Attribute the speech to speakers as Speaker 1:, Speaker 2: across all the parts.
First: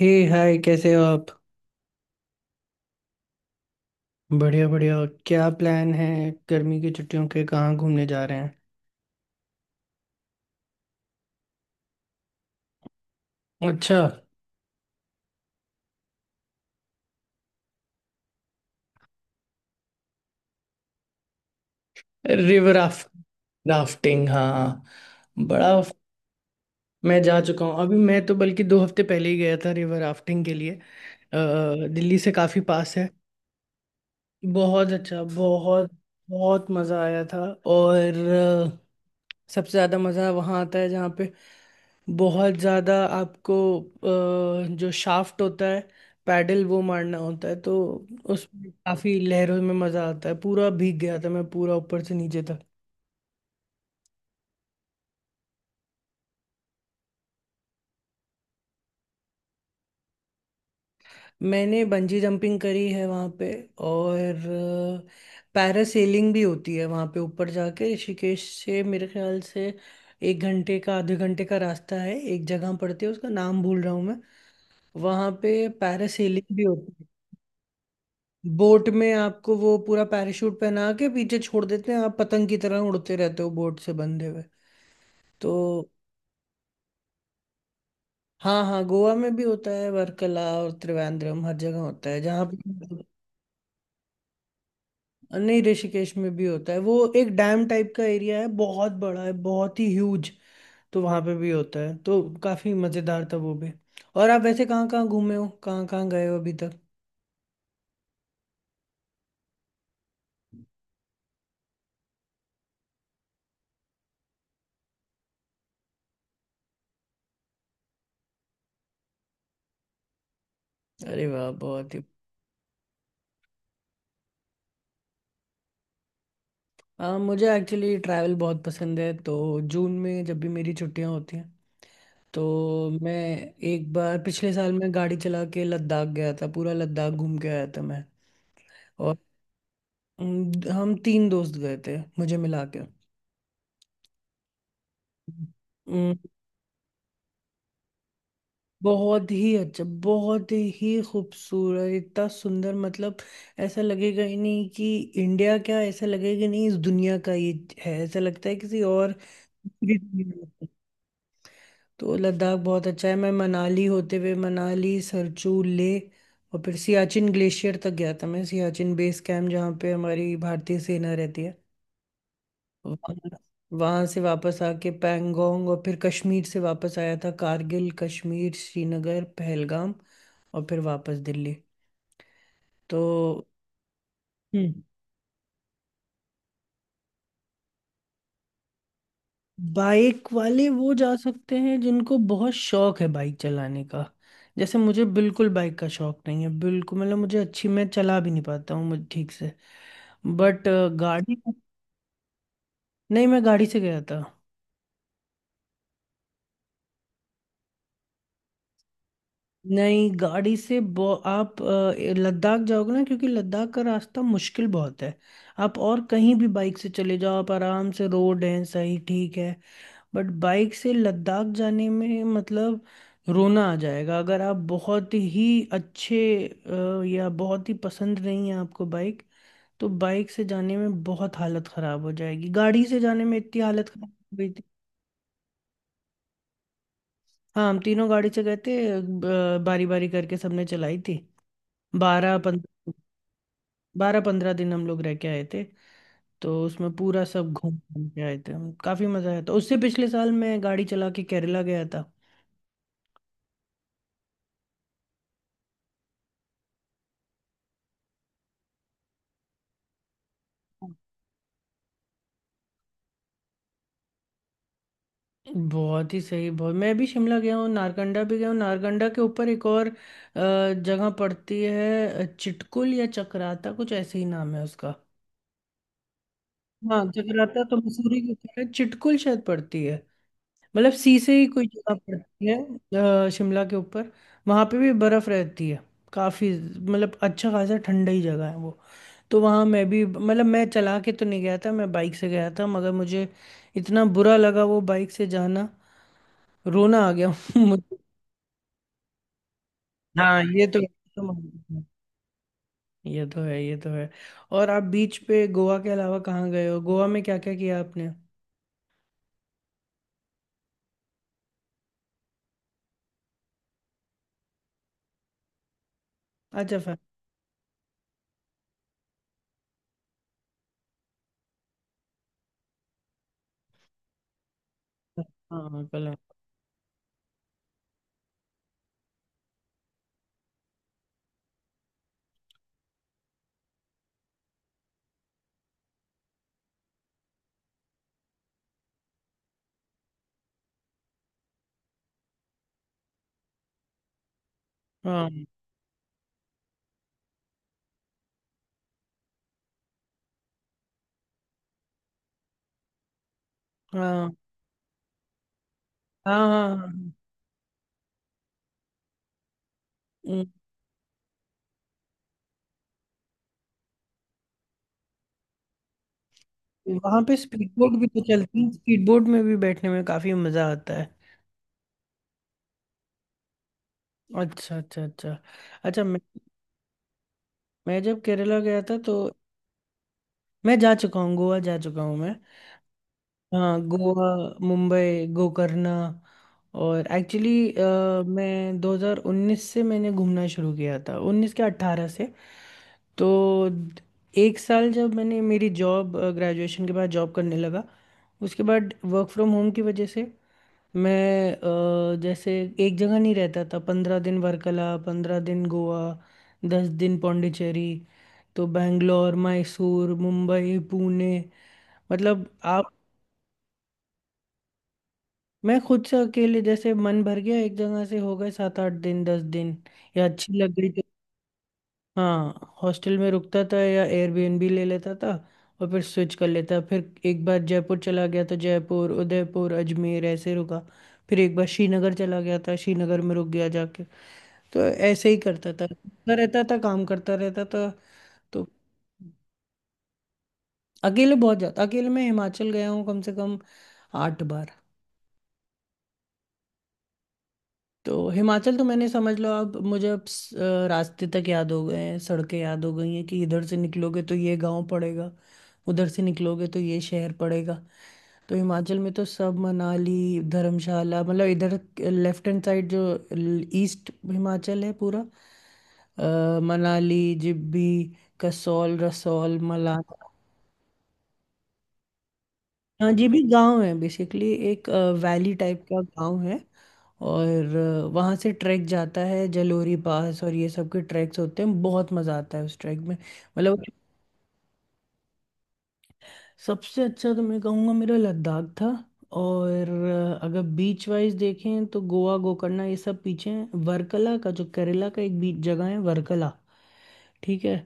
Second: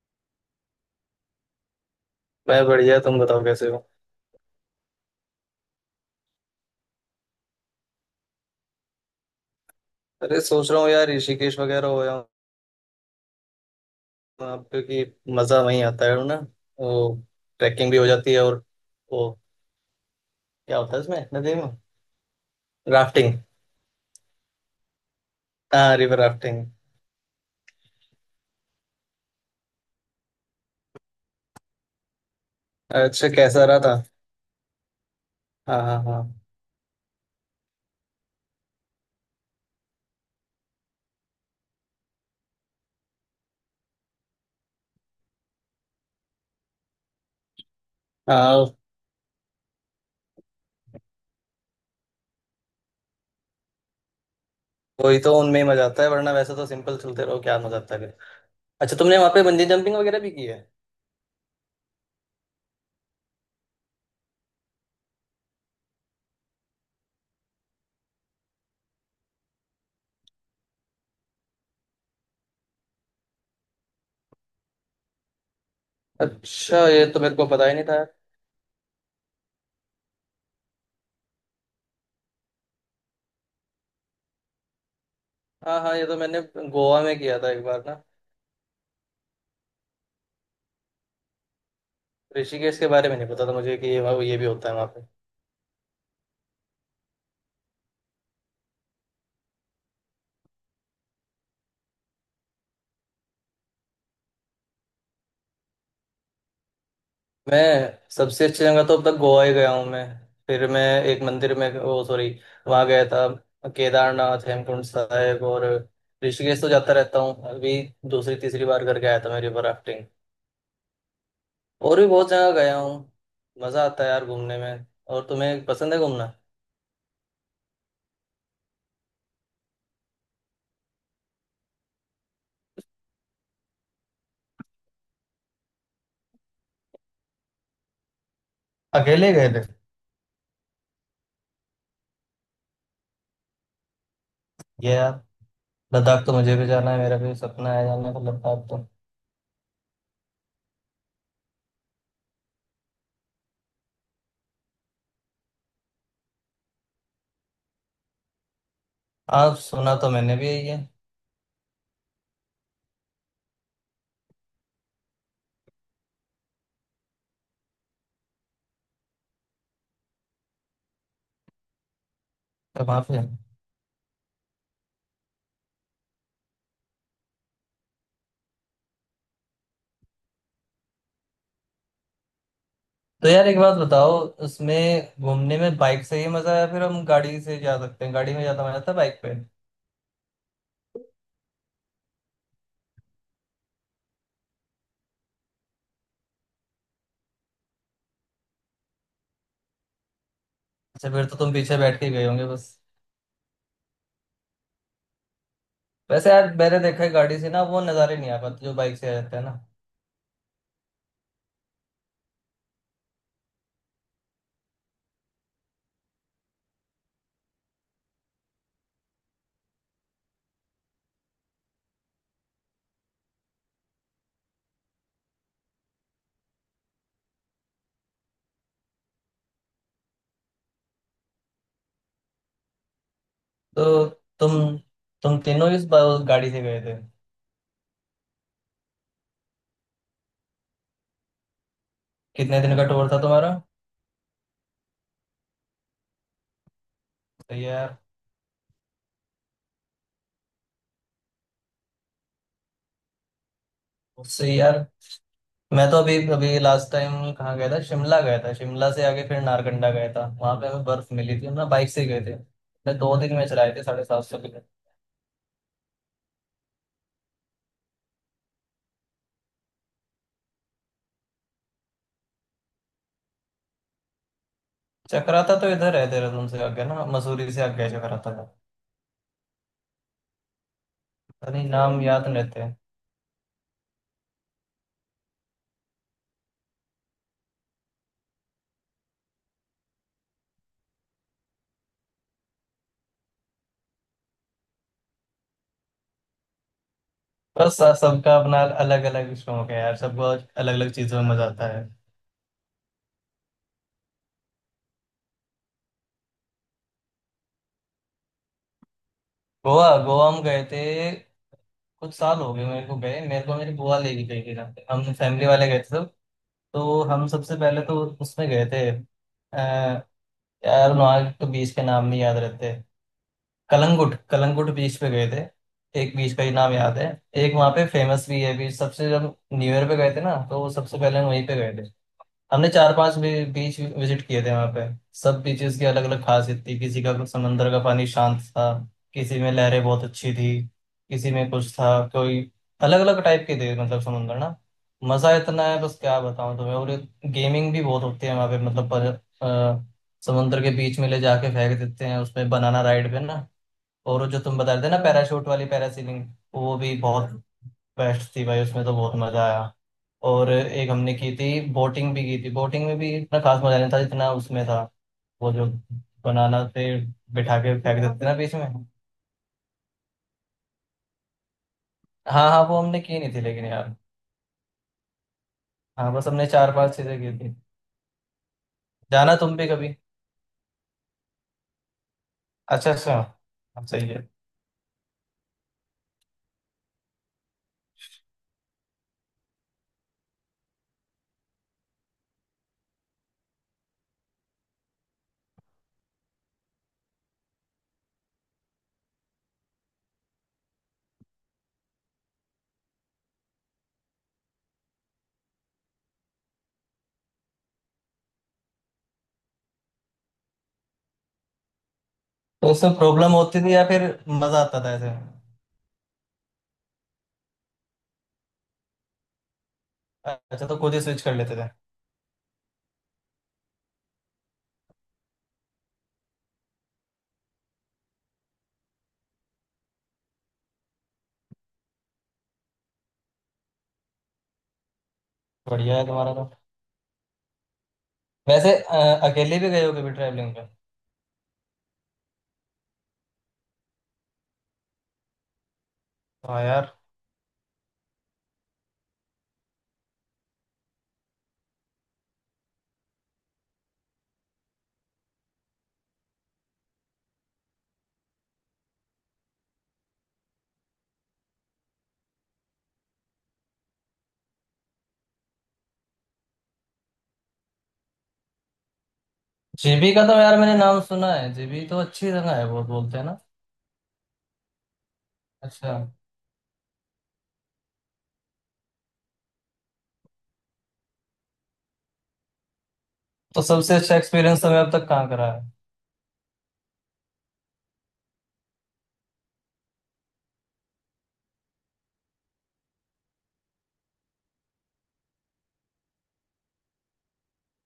Speaker 1: हे hi, कैसे हो आप।
Speaker 2: मैं बढ़िया। तुम बताओ कैसे हो।
Speaker 1: बढ़िया बढ़िया। क्या प्लान है, गर्मी की छुट्टियों के कहाँ घूमने जा रहे हैं।
Speaker 2: अरे सोच रहा हूँ यार, ऋषिकेश वगैरह हो आऊँ।
Speaker 1: अच्छा।
Speaker 2: वहाँ पे कि मजा वहीं आता है ना। वो ट्रैकिंग भी हो जाती है। और वो क्या होता है इसमें नदी में।
Speaker 1: River raft.
Speaker 2: राफ्टिंग।
Speaker 1: राफ्टिंग हाँ। बड़ा।
Speaker 2: हाँ, रिवर राफ्टिंग।
Speaker 1: मैं जा चुका हूँ, अभी मैं तो बल्कि 2 हफ्ते पहले ही गया था रिवर राफ्टिंग के लिए। दिल्ली से काफ़ी पास है।
Speaker 2: अच्छा, कैसा रहा था।
Speaker 1: बहुत अच्छा,
Speaker 2: हाँ
Speaker 1: बहुत।
Speaker 2: हाँ हाँ।
Speaker 1: बहुत मज़ा आया था। और अ, सबसे ज़्यादा मज़ा वहाँ आता है जहाँ पे बहुत ज़्यादा आपको, जो शाफ्ट होता है, पैडल वो मारना होता है, तो उसमें
Speaker 2: हाँ
Speaker 1: काफ़ी लहरों में मज़ा आता है, पूरा भीग गया था मैं, पूरा ऊपर से नीचे तक।
Speaker 2: वही तो उनमें ही मजा आता है, वरना वैसे तो सिंपल चलते रहो, क्या मजा आता है फिर। अच्छा तुमने वहाँ पे बंजी जंपिंग वगैरह भी की है।
Speaker 1: मैंने बंजी जंपिंग करी है वहाँ पे। और पैरासेलिंग भी होती है वहाँ पे, ऊपर जाके ऋषिकेश से मेरे ख्याल से 1 घंटे का, ½ घंटे का रास्ता है, एक जगह पड़ती है, उसका नाम भूल रहा हूँ मैं। वहाँ पे पैरासेलिंग भी
Speaker 2: अच्छा,
Speaker 1: होती
Speaker 2: ये
Speaker 1: है।
Speaker 2: तो मेरे को पता ही नहीं था।
Speaker 1: बोट में आपको वो पूरा पैराशूट पहना के पीछे छोड़ देते हैं, आप पतंग की तरह उड़ते रहते हो बोट से बंधे हुए, तो।
Speaker 2: हाँ हाँ, ये तो मैंने गोवा में किया था एक बार ना।
Speaker 1: हाँ हाँ, गोवा में भी होता है, वर्कला और त्रिवेंद्रम, हर जगह होता है जहाँ
Speaker 2: ऋषिकेश के
Speaker 1: पे।
Speaker 2: बारे में नहीं पता था मुझे कि ये भी होता है वहाँ पे।
Speaker 1: नहीं, ऋषिकेश में भी होता है, वो एक डैम टाइप का एरिया है, बहुत बड़ा है, बहुत ही ह्यूज। तो वहाँ पे भी होता है, तो काफी मजेदार था वो भी। और आप वैसे कहाँ कहाँ घूमे हो, कहाँ कहाँ गए हो अभी तक।
Speaker 2: मैं सबसे अच्छी जगह तो अब तक गोवा ही गया हूँ मैं। फिर मैं एक मंदिर में वो, सॉरी, वहाँ गया था। केदारनाथ, हेमकुंड साहिब और ऋषिकेश तो जाता रहता हूँ। अभी दूसरी तीसरी बार करके आया था मैं रिवर राफ्टिंग।
Speaker 1: अरे वाह, बहुत ही।
Speaker 2: और भी बहुत जगह गया हूँ। मज़ा आता है यार घूमने में। और तुम्हें पसंद है घूमना।
Speaker 1: मुझे एक्चुअली ट्रैवल बहुत पसंद है। तो जून में जब भी मेरी छुट्टियाँ होती हैं तो मैं, एक बार पिछले साल मैं गाड़ी चला के लद्दाख गया था, पूरा लद्दाख घूम के आया था मैं। और
Speaker 2: अकेले गए थे।
Speaker 1: हम तीन दोस्त गए थे, मुझे मिला
Speaker 2: ये यार
Speaker 1: के।
Speaker 2: लद्दाख तो मुझे भी जाना है। मेरा भी सपना है जाने का लद्दाख तो।
Speaker 1: बहुत ही अच्छा, बहुत ही खूबसूरत, इतना सुंदर, मतलब ऐसा लगेगा ही नहीं कि इंडिया, क्या ऐसा लगेगा ही नहीं इस दुनिया का ये है, ऐसा लगता है किसी और
Speaker 2: आप, सुना
Speaker 1: दूसरी
Speaker 2: तो मैंने भी
Speaker 1: दुनिया में।
Speaker 2: यही है।
Speaker 1: तो लद्दाख बहुत अच्छा है। मैं मनाली होते हुए, मनाली सरचू ले, और फिर सियाचिन ग्लेशियर तक गया था मैं, सियाचिन बेस कैंप, जहाँ पे हमारी भारतीय सेना रहती है।
Speaker 2: तो वहाँ पे
Speaker 1: वहां से वापस आके पैंगोंग, और फिर कश्मीर से वापस आया था, कारगिल कश्मीर श्रीनगर पहलगाम, और फिर वापस दिल्ली, तो।
Speaker 2: तो यार एक बात बताओ।
Speaker 1: हम्म
Speaker 2: उसमें घूमने में बाइक से ही मजा आया, फिर हम गाड़ी से जा सकते हैं। गाड़ी में ज्यादा मजा आता है बाइक पे।
Speaker 1: बाइक वाले वो जा सकते हैं जिनको बहुत शौक है बाइक चलाने का। जैसे मुझे बिल्कुल बाइक का शौक नहीं है, बिल्कुल, मतलब मुझे अच्छी, मैं चला भी नहीं पाता हूँ, मुझे ठीक से। बट
Speaker 2: अच्छा, फिर
Speaker 1: गाड़ी,
Speaker 2: तो तुम पीछे बैठ के गए होंगे बस।
Speaker 1: नहीं, मैं गाड़ी से गया था।
Speaker 2: वैसे यार मैंने देखा है गाड़ी से ना वो नज़ारे नहीं आ पाते जो बाइक से आ जाते हैं ना।
Speaker 1: नहीं, गाड़ी से आप लद्दाख जाओगे ना, क्योंकि लद्दाख का रास्ता मुश्किल बहुत है। आप और कहीं भी बाइक से चले जाओ, आप आराम से, रोड है सही, ठीक है। बट बाइक से लद्दाख जाने में, मतलब रोना आ जाएगा, अगर आप बहुत ही अच्छे, या बहुत ही पसंद नहीं है आपको बाइक, तो बाइक से जाने में बहुत हालत ख़राब हो जाएगी, गाड़ी से जाने में इतनी हालत
Speaker 2: तो
Speaker 1: ख़राब हो गई थी।
Speaker 2: तुम तुम तीनों इस बा- गाड़ी से गए थे।
Speaker 1: हाँ, हम तीनों गाड़ी से गए थे, बारी बारी करके सबने चलाई थी। बारह
Speaker 2: कितने दिन का
Speaker 1: पंद्रह
Speaker 2: टूर था तुम्हारा।
Speaker 1: 12-15 दिन हम लोग रह के आए थे, तो उसमें पूरा सब
Speaker 2: सही है
Speaker 1: घूम
Speaker 2: यार।
Speaker 1: घूम के आए थे हम, काफी मजा आया था। उससे पिछले साल मैं गाड़ी चला के केरला गया था।
Speaker 2: उससे यार मैं तो अभी अभी लास्ट टाइम कहाँ गया था, शिमला गया था। शिमला से आगे फिर नारकंडा गया था, वहां पे हमें बर्फ मिली थी। हम ना बाइक से गए थे। मैं 2 दिन में चलाए थे 750।
Speaker 1: बहुत ही सही, बहुत। मैं भी शिमला गया हूँ, नारकंडा भी गया हूँ, नारकंडा के ऊपर एक और जगह पड़ती है, चिटकुल या चक्राता, कुछ ऐसे ही नाम है उसका।
Speaker 2: चक्राता तो इधर है देहरादून से आगे
Speaker 1: हाँ,
Speaker 2: ना, मसूरी
Speaker 1: चक्राता
Speaker 2: से
Speaker 1: तो
Speaker 2: आगे है
Speaker 1: मसूरी
Speaker 2: चक्राता
Speaker 1: के
Speaker 2: का।
Speaker 1: ऊपर है, चिटकुल शायद पड़ती है, मतलब सीसे ही
Speaker 2: अरे
Speaker 1: कोई जगह
Speaker 2: नाम याद नहीं
Speaker 1: पड़ती है
Speaker 2: रहते।
Speaker 1: शिमला के ऊपर। वहाँ पे भी बर्फ रहती है काफी, मतलब अच्छा खासा ठंडा ही जगह है वो। तो वहाँ मैं भी, मतलब मैं चला के तो नहीं गया था, मैं बाइक से गया था, मगर मुझे इतना बुरा लगा वो बाइक से जाना, रोना आ गया
Speaker 2: बस
Speaker 1: मुझे,
Speaker 2: स- सबका अपना अलग अलग शौक है यार। सबको
Speaker 1: हाँ ये
Speaker 2: अलग
Speaker 1: तो
Speaker 2: अलग
Speaker 1: तो
Speaker 2: चीजों में मजा आता
Speaker 1: मानता हूँ।
Speaker 2: है।
Speaker 1: ये तो है, ये तो है। और आप बीच पे गोवा के अलावा कहाँ गए हो, गोवा में क्या क्या किया आपने।
Speaker 2: गोवा, गोवा हम गए थे। कुछ साल हो गए मेरे को गए। मेरे को मेरी बुआ लेके गई थी ना। हम फैमिली वाले गए थे सब।
Speaker 1: अच्छा,
Speaker 2: तो
Speaker 1: फैमिली।
Speaker 2: हम सबसे पहले तो उसमें गए थे। यार नॉर्थ तो बीच के नाम नहीं याद रहते। कलंगुट, कलंगुट बीच पे गए थे।
Speaker 1: हाँ। कल
Speaker 2: एक बीच का ही नाम याद है। एक वहाँ पे फेमस भी है बीच सबसे, जब न्यू ईयर पे गए थे ना तो सबसे पहले हम वहीं पे गए। हमने 4-5 भी, बीच विजिट किए थे वहां पे। सब बीचेस की अलग अलग खासियत थी। किसी का समंदर का पानी शांत था, किसी में लहरें बहुत अच्छी थी, किसी में कुछ था कोई। अलग अलग टाइप के थे मतलब समंदर ना। मजा
Speaker 1: हाँ
Speaker 2: इतना है बस, क्या बताऊं तुम्हें। और गेमिंग भी बहुत होती है वहां पे। मतलब पर, अ, समंदर के बीच में ले जाके फेंक देते हैं उसमें बनाना राइड पे ना।
Speaker 1: हाँ
Speaker 2: और वो
Speaker 1: हाँ
Speaker 2: जो तुम बता रहे थे ना पैराशूट वाली पैरासीलिंग,
Speaker 1: हाँ
Speaker 2: वो भी
Speaker 1: हाँ,
Speaker 2: बहुत बेस्ट थी भाई। उसमें तो बहुत मजा आया। और
Speaker 1: हाँ।
Speaker 2: एक हमने की थी, बोटिंग भी की थी। बोटिंग में भी इतना खास मजा नहीं था जितना उसमें था। वो जो बनाना से
Speaker 1: वहां पे
Speaker 2: बिठा
Speaker 1: स्पीड
Speaker 2: के
Speaker 1: बोट
Speaker 2: फेंक
Speaker 1: भी
Speaker 2: देते
Speaker 1: तो
Speaker 2: थे ना बीच
Speaker 1: चलती है,
Speaker 2: में।
Speaker 1: स्पीड बोट में भी बैठने में काफी मजा आता है।
Speaker 2: हाँ हाँ, वो हमने की नहीं थी लेकिन यार।
Speaker 1: अच्छा अच्छा अच्छा। अच्छा
Speaker 2: हाँ,
Speaker 1: मैं
Speaker 2: बस हमने 4-5 चीजें की थी।
Speaker 1: मैं जब केरला गया था, तो
Speaker 2: जाना तुम भी कभी।
Speaker 1: मैं जा चुका हूँ गोवा, जा चुका हूँ मैं।
Speaker 2: अच्छा अच्छा।
Speaker 1: हाँ,
Speaker 2: हाँ, सही
Speaker 1: गोवा,
Speaker 2: है।
Speaker 1: मुंबई, गोकर्णा। और एक्चुअली मैं 2019 से, मैंने घूमना शुरू किया था 19 के 18 से। तो एक साल, जब मैंने मेरी जॉब, ग्रेजुएशन के बाद जॉब करने लगा, उसके बाद वर्क फ्रॉम होम की वजह से मैं, जैसे एक जगह नहीं रहता था, 15 दिन वर्कला, 15 दिन गोवा, 10 दिन पौंडीचेरी, तो बैंगलोर मैसूर मुंबई पुणे, मतलब।
Speaker 2: तो
Speaker 1: आप।
Speaker 2: उसमें प्रॉब्लम होती थी या फिर मजा आता था ऐसे।
Speaker 1: मैं खुद से अकेले, जैसे मन भर गया एक जगह से, हो गए 7-8 दिन 10 दिन, या अच्छी
Speaker 2: अच्छा
Speaker 1: लग
Speaker 2: तो
Speaker 1: गई।
Speaker 2: खुद ही स्विच कर लेते थे।
Speaker 1: हाँ, हॉस्टल में रुकता था या एयरबीएनबी ले लेता था, और फिर स्विच कर लेता। फिर एक बार जयपुर चला गया, तो जयपुर उदयपुर अजमेर ऐसे रुका। फिर एक बार श्रीनगर चला गया था, श्रीनगर में रुक गया जाके। तो ऐसे ही करता था,
Speaker 2: बढ़िया है
Speaker 1: करता
Speaker 2: तुम्हारा तो।
Speaker 1: रहता था, काम करता रहता था। तो
Speaker 2: वैसे अकेले भी गए हो कभी ट्रैवलिंग पे।
Speaker 1: अकेले बहुत जाता, अकेले मैं हिमाचल गया हूँ कम से कम 8 बार।
Speaker 2: हाँ यार,
Speaker 1: तो हिमाचल तो मैंने, समझ लो अब मुझे अब रास्ते तक याद हो गए हैं, सड़कें याद हो गई हैं, कि इधर से निकलोगे तो ये गांव पड़ेगा, उधर से निकलोगे तो ये शहर पड़ेगा। तो हिमाचल में तो सब मनाली धर्मशाला, मतलब इधर लेफ्ट हैंड साइड जो ईस्ट हिमाचल है पूरा, मनाली जिब्बी, कसौल रसौल
Speaker 2: जीबी का
Speaker 1: मलाना।
Speaker 2: तो यार मैंने नाम सुना है। जीबी तो अच्छी जगह है बहुत,
Speaker 1: हाँ,
Speaker 2: बोलते हैं
Speaker 1: जी
Speaker 2: ना।
Speaker 1: भी गांव है बेसिकली, एक वैली टाइप
Speaker 2: अच्छा,
Speaker 1: का गांव है। और वहाँ से ट्रैक जाता है जलोरी पास, और ये सब के ट्रैक्स होते हैं, बहुत मज़ा आता है उस ट्रैक में।
Speaker 2: तो
Speaker 1: मतलब
Speaker 2: सबसे अच्छा एक्सपीरियंस हमें अब तक कहाँ करा है।
Speaker 1: सबसे अच्छा तो मैं कहूँगा मेरा लद्दाख था। और अगर बीच वाइज देखें, तो गोवा गोकर्णा ये सब पीछे हैं, वर्कला का, जो केरला का एक बीच जगह है वर्कला, ठीक है,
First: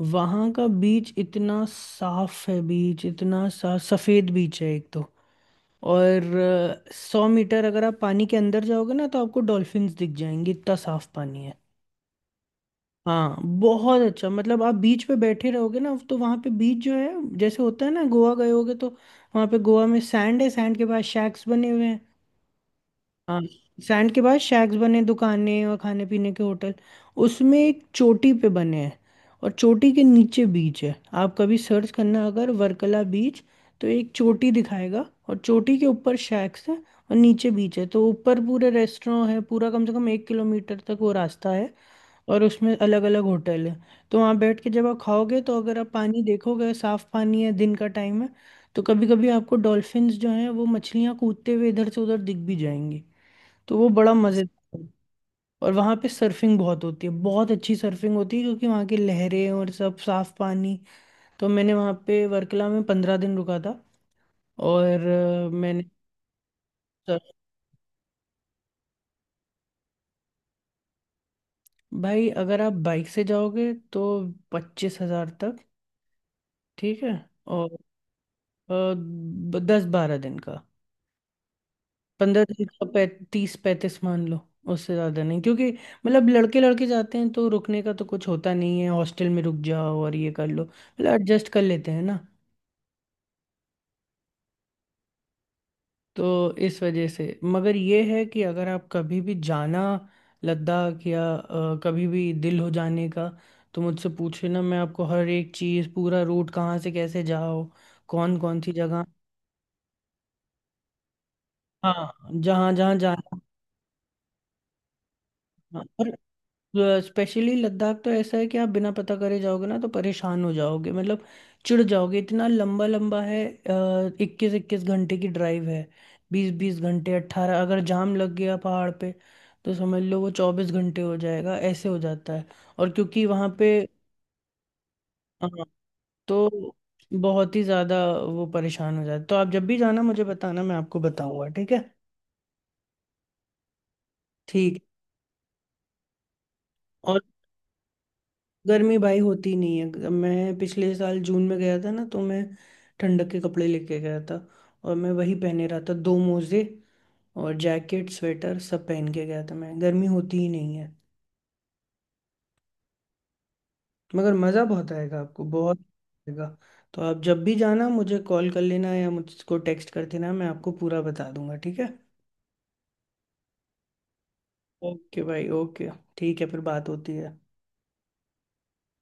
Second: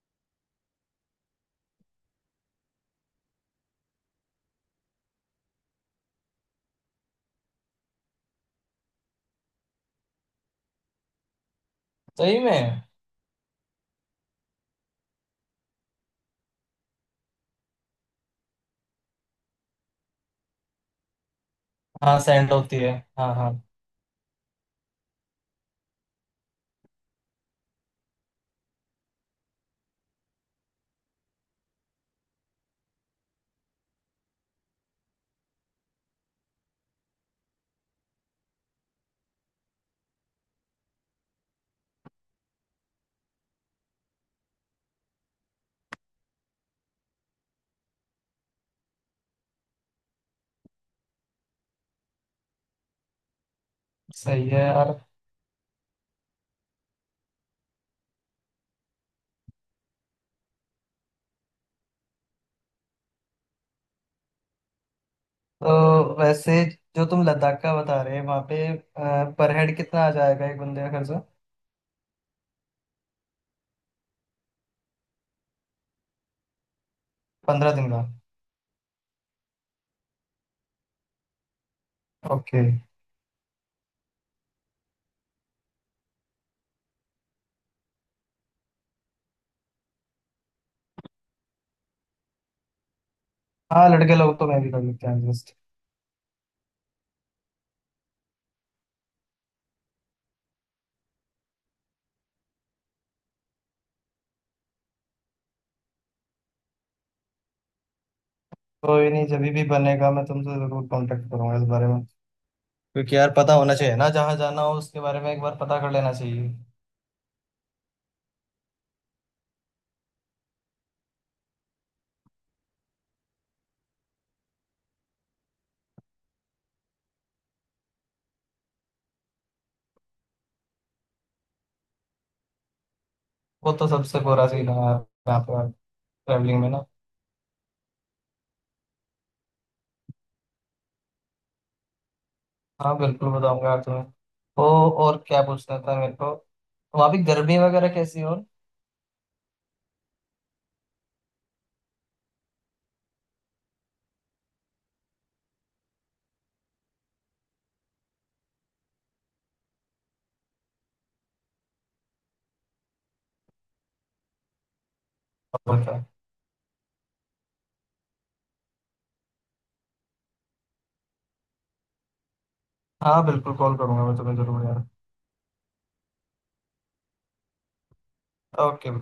Speaker 1: वहाँ का बीच इतना साफ है, बीच इतना सा सफ़ेद बीच है एक तो। और 100 मीटर अगर आप पानी के अंदर जाओगे ना, तो आपको डॉल्फिन्स दिख जाएंगे, इतना साफ पानी है।
Speaker 2: सही में।
Speaker 1: हाँ, बहुत अच्छा, मतलब आप बीच पे बैठे रहोगे ना तो वहाँ पे बीच जो है, जैसे होता है ना, गोवा गए होगे तो वहाँ पे गोवा में सैंड है, सैंड के पास शैक्स बने हुए हैं।
Speaker 2: हाँ सैंड होती है। हाँ
Speaker 1: हाँ।
Speaker 2: हाँ।
Speaker 1: सैंड के बाद शैक्स बने, दुकानें और खाने पीने के होटल, उसमें एक चोटी पे बने हैं, और चोटी के नीचे बीच है। आप कभी सर्च करना अगर वर्कला बीच, तो एक चोटी दिखाएगा, और चोटी के ऊपर शैक्स है, और नीचे बीच है, तो ऊपर पूरे रेस्टोरेंट है, पूरा कम से कम 1 किलोमीटर तक वो रास्ता है, और उसमें अलग अलग होटल है। तो वहाँ बैठ के जब आप खाओगे, तो अगर आप पानी देखोगे, साफ पानी है, दिन का टाइम है, तो कभी कभी आपको डॉल्फिन्स जो हैं, वो मछलियाँ, कूदते हुए इधर से उधर दिख भी जाएंगी, तो वो बड़ा
Speaker 2: सही है
Speaker 1: मज़ेदार है।
Speaker 2: यार।
Speaker 1: और वहाँ पे सर्फिंग बहुत होती है, बहुत अच्छी सर्फिंग होती है, क्योंकि वहाँ की लहरें, और सब साफ पानी, तो मैंने वहाँ पे वर्कला में 15 दिन रुका था। और मैंने
Speaker 2: तो वैसे जो तुम
Speaker 1: सर्फ-
Speaker 2: लद्दाख का बता रहे हैं वहाँ पे पर हेड कितना आ जाएगा एक बंदे का खर्चा।
Speaker 1: भाई अगर आप बाइक से जाओगे तो 25 हजार तक, ठीक है। और
Speaker 2: 15 दिन का।
Speaker 1: अ, 10-12 दिन का, पंद्रह
Speaker 2: ओके।
Speaker 1: दिन का 30-35 मान लो, उससे ज़्यादा नहीं, क्योंकि मतलब लड़के लड़के जाते हैं तो रुकने का तो कुछ होता नहीं है, हॉस्टल में रुक जाओ और ये कर लो, मतलब एडजस्ट कर लेते हैं ना।
Speaker 2: हाँ लड़के लोग तो मैं भी कर लेते हैं एडजस्ट।
Speaker 1: तो इस वजह से, मगर ये है कि अगर आप कभी भी जाना लद्दाख, या कभी भी दिल हो जाने का, तो मुझसे पूछे ना, मैं आपको हर एक चीज़, पूरा रूट कहाँ से कैसे जाओ, कौन कौन सी जगह।
Speaker 2: कोई नहीं, जब भी बनेगा मैं तुमसे जरूर कांटेक्ट करूंगा इस बारे में।
Speaker 1: हाँ, जहाँ जहाँ
Speaker 2: क्योंकि यार
Speaker 1: जाना।
Speaker 2: पता होना चाहिए ना जहाँ जाना हो, उसके बारे में एक बार पता
Speaker 1: हाँ,
Speaker 2: कर लेना चाहिए।
Speaker 1: और स्पेशली लद्दाख तो ऐसा है कि आप बिना पता करे जाओगे ना तो परेशान हो जाओगे, मतलब चिढ़ जाओगे, इतना लंबा लंबा है, 21-21 घंटे की ड्राइव है, 20-20 घंटे, 18, अगर जाम लग गया पहाड़ पे, तो समझ लो वो 24 घंटे हो जाएगा, ऐसे हो जाता है। और क्योंकि वहाँ
Speaker 2: वो
Speaker 1: पे,
Speaker 2: तो सबसे कोरा सीन है यार, यहाँ
Speaker 1: हाँ,
Speaker 2: पे ट्रैवलिंग में
Speaker 1: तो
Speaker 2: ना।
Speaker 1: बहुत ही ज़्यादा वो परेशान हो जाता है, तो आप जब भी जाना मुझे बताना, मैं आपको बताऊंगा, ठीक है।
Speaker 2: हाँ बिल्कुल बताऊंगा यार तुम्हें। ओ,
Speaker 1: ठीक।
Speaker 2: और क्या पूछना था मेरे को। वहाँ भी
Speaker 1: और
Speaker 2: गर्मी वगैरह कैसी है, और
Speaker 1: गर्मी भाई होती नहीं है, मैं पिछले साल जून में गया था ना, तो मैं ठंडक के कपड़े लेके गया था, और मैं वही पहने रहा था, दो मोजे और जैकेट स्वेटर सब पहन के गया था मैं, गर्मी होती ही नहीं है, मगर मज़ा बहुत आएगा आपको, बहुत
Speaker 2: कॉल पे।
Speaker 1: आएगा। तो आप जब भी जाना मुझे कॉल कर लेना, या मुझको टेक्स्ट कर देना, मैं आपको पूरा बता दूंगा, ठीक है।
Speaker 2: हाँ बिल्कुल, कॉल करूंगा मैं तुम्हें जरूर यार।
Speaker 1: ओके भाई ओके, ठीक है, फिर बात होती है।
Speaker 2: ओके।